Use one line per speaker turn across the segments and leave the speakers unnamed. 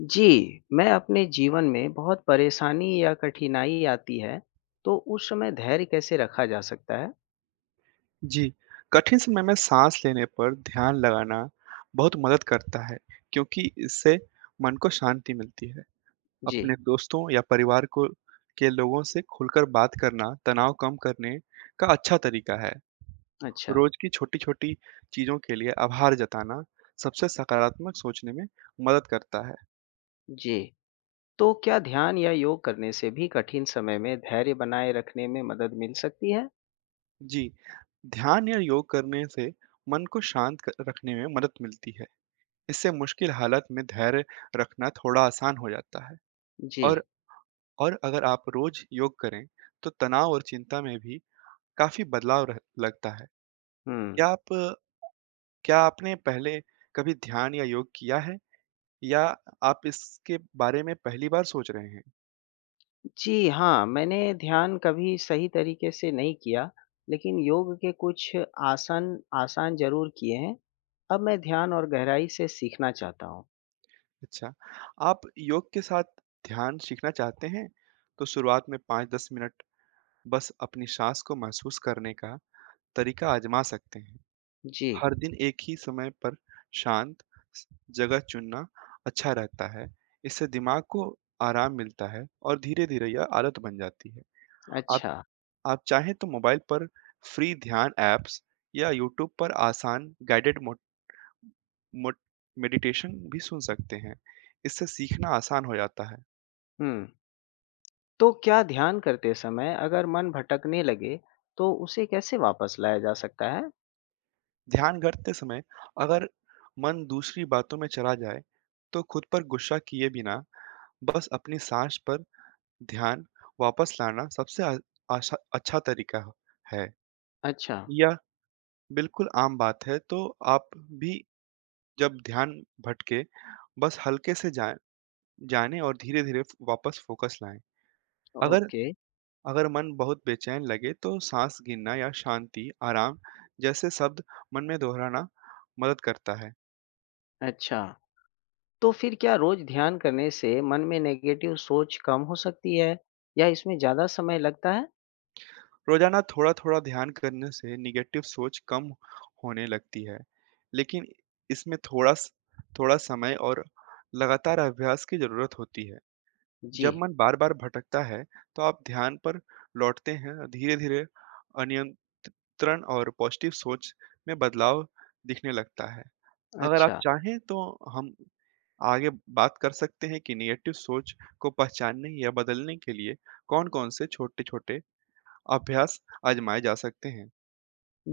जी, मैं अपने जीवन में बहुत परेशानी या कठिनाई आती है, तो उस समय धैर्य कैसे रखा जा सकता है?
जी, कठिन समय में साँस लेने पर ध्यान लगाना बहुत मदद करता है, क्योंकि इससे मन को शांति मिलती है। अपने
जी।
दोस्तों या परिवार को के लोगों से खुलकर बात करना तनाव कम करने का अच्छा तरीका है।
अच्छा।
रोज की छोटी-छोटी चीज़ों के लिए आभार जताना सबसे सकारात्मक सोचने में मदद करता है।
जी। तो क्या ध्यान या योग करने से भी कठिन समय में धैर्य बनाए रखने में मदद मिल सकती है?
जी, ध्यान या योग करने से मन को शांत क रखने में मदद मिलती है। इससे मुश्किल हालत में धैर्य रखना थोड़ा आसान हो जाता है
जी।
और और अगर आप रोज योग करें तो तनाव और चिंता में भी काफी लगता है।
हुँ।
क्या आप क्या आपने पहले कभी ध्यान या योग किया है या आप इसके बारे में पहली बार सोच रहे हैं।
जी हाँ, मैंने ध्यान कभी सही तरीके से नहीं किया, लेकिन योग के कुछ आसन आसान ज़रूर किए हैं। अब मैं ध्यान और गहराई से सीखना चाहता हूँ।
अच्छा, आप योग के साथ ध्यान सीखना चाहते हैं तो शुरुआत में 5-10 मिनट बस अपनी सांस को महसूस करने का तरीका आजमा सकते हैं।
जी।
हर दिन एक ही समय पर शांत स- जगह चुनना अच्छा रहता है। इससे दिमाग को आराम मिलता है और धीरे धीरे यह आदत बन जाती है। आप
अच्छा।
आप चाहें तो मोबाइल पर फ्री ध्यान ऐप्स या यूट्यूब पर आसान गाइडेड मोट, मोट, मेडिटेशन भी सुन सकते हैं। इससे सीखना आसान हो जाता है।
हुँ। तो क्या ध्यान करते समय अगर मन भटकने लगे, तो उसे कैसे वापस लाया जा सकता है?
ध्यान करते समय अगर मन दूसरी बातों में चला जाए तो खुद पर गुस्सा किए बिना बस अपनी सांस पर ध्यान वापस लाना सबसे अच्छा तरीका है।
अच्छा।
यह बिल्कुल आम बात है, तो आप भी जब ध्यान भटके बस हल्के से जाने और धीरे धीरे वापस फोकस लाएं। अगर
ओके।
अगर मन बहुत बेचैन लगे तो सांस गिनना या शांति आराम जैसे शब्द मन में दोहराना मदद करता है।
अच्छा। तो फिर क्या रोज ध्यान करने से मन में नेगेटिव सोच कम हो सकती है या इसमें ज़्यादा समय लगता है?
रोजाना थोड़ा-थोड़ा ध्यान करने से नेगेटिव सोच कम होने लगती है, लेकिन इसमें थोड़ा समय और लगातार अभ्यास की ज़रूरत होती है। जब
जी।
मन बार-बार भटकता है, तो आप ध्यान पर लौटते हैं और धीरे-धीरे अनियंत्रण और पॉजिटिव सोच में बदलाव दिखने लगता है। अगर आप
अच्छा।
चाहें तो हम आगे बात कर सकते हैं कि नेगेटिव सोच को पहचानने या बदलने के लिए कौन-कौन से छोटे-छोटे अभ्यास आजमाए जा सकते हैं।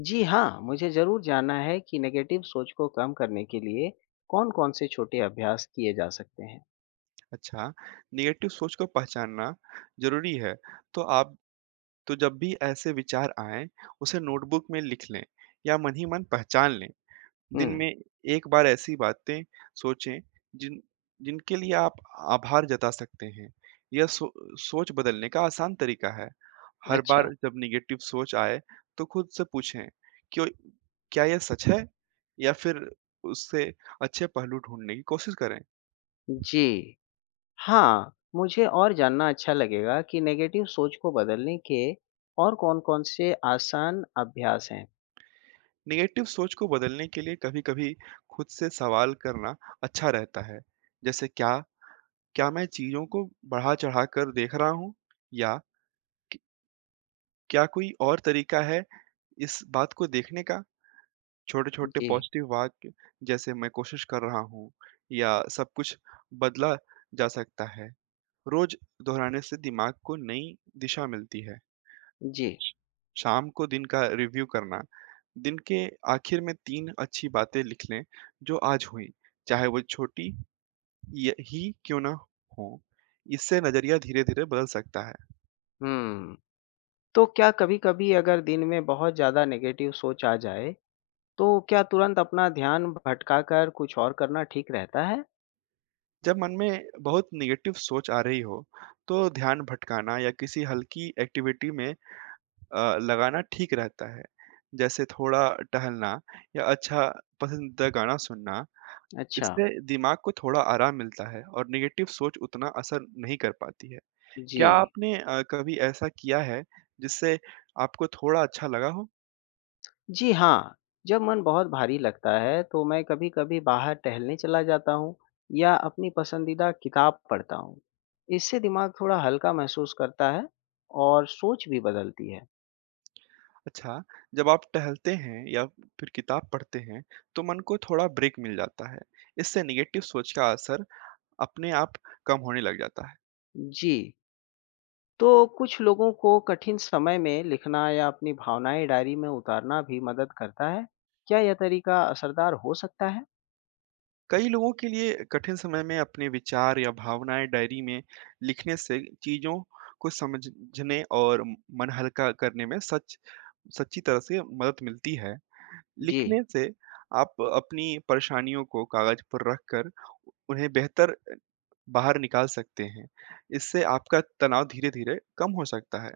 जी हाँ, मुझे ज़रूर जानना है कि नेगेटिव सोच को कम करने के लिए कौन-कौन से छोटे अभ्यास किए जा सकते हैं।
अच्छा, नेगेटिव सोच को पहचानना ज़रूरी है, तो आप तो जब भी ऐसे विचार आएँ, उसे नोटबुक में लिख लें या मन ही मन पहचान लें।
हुँ।
दिन में एक बार ऐसी बातें सोचें, जिन जिनके लिए आप आभार जता सकते हैं। यह सो सोच बदलने का आसान तरीका है। हर
अच्छा।
बार जब नेगेटिव सोच आए, तो खुद से पूछें, "क्यों क्या यह सच है?" या फिर उससे अच्छे पहलू ढूँढने की कोशिश करें।
जी। हाँ, मुझे और जानना अच्छा लगेगा कि नेगेटिव सोच को बदलने के और कौन-कौन से आसान अभ्यास हैं?
नेगेटिव सोच को बदलने के लिए कभी-कभी खुद से सवाल करना अच्छा रहता है। जैसे क्या क्या मैं चीज़ों को बढ़ा-चढ़ा कर देख रहा हूँ? या क क्या कोई और तरीका है इस बात को देखने का? छोटे-छोटे
जी।
पॉजिटिव वाक्य जैसे मैं कोशिश कर रहा हूँ या सब कुछ बदला जा सकता है। रोज़ दोहराने से दिमाग को नई दिशा मिलती है।
जी।
शाम को दिन का रिव्यू करना, दिन के आखिर में तीन अच्छी बातें लिख लें जो आज हुई, चाहे वो छोटी ही क्यों ना हो। इससे नजरिया धीरे धीरे बदल सकता है।
हुँ। तो क्या कभी-कभी अगर दिन में बहुत ज़्यादा नेगेटिव सोच आ जाए, तो क्या तुरंत अपना ध्यान भटकाकर कुछ और करना ठीक रहता है?
जब मन में बहुत निगेटिव सोच आ रही हो तो ध्यान भटकाना या किसी हल्की एक्टिविटी में लगाना ठीक रहता है, जैसे थोड़ा टहलना या अच्छा पसंदीदा गाना सुनना।
अच्छा।
इससे दिमाग को थोड़ा आराम मिलता है और निगेटिव सोच उतना असर नहीं कर पाती है।
जी।
क्या आपने कभी ऐसा किया है जिससे आपको थोड़ा अच्छा लगा हो?
जी हाँ, जब मन बहुत भारी लगता है तो मैं कभी-कभी बाहर टहलने चला जाता हूँ या अपनी पसंदीदा किताब पढ़ता हूँ। इससे दिमाग थोड़ा हल्का महसूस करता है और सोच भी बदलती है।
अच्छा, जब आप टहलते हैं या फिर किताब पढ़ते हैं, तो मन को थोड़ा ब्रेक मिल जाता है। इससे नेगेटिव सोच का असर अपने आप कम होने लग जाता है।
जी, तो कुछ लोगों को कठिन समय में लिखना या अपनी भावनाएं डायरी में उतारना भी मदद करता है। क्या यह तरीका असरदार हो सकता है?
कई लोगों के लिए कठिन समय में अपने विचार या भावनाएँ डायरी में लिखने से चीज़ों को समझने और मन हल्का करने में सच सच्ची तरह से मदद मिलती है।
जी।
लिखने से आप अपनी परेशानियों को कागज पर रख कर उन्हें बेहतर बाहर निकाल सकते हैं। इससे आपका तनाव धीरे-धीरे कम हो सकता है।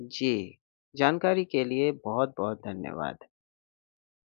जी। जानकारी के लिए बहुत-बहुत धन्यवाद।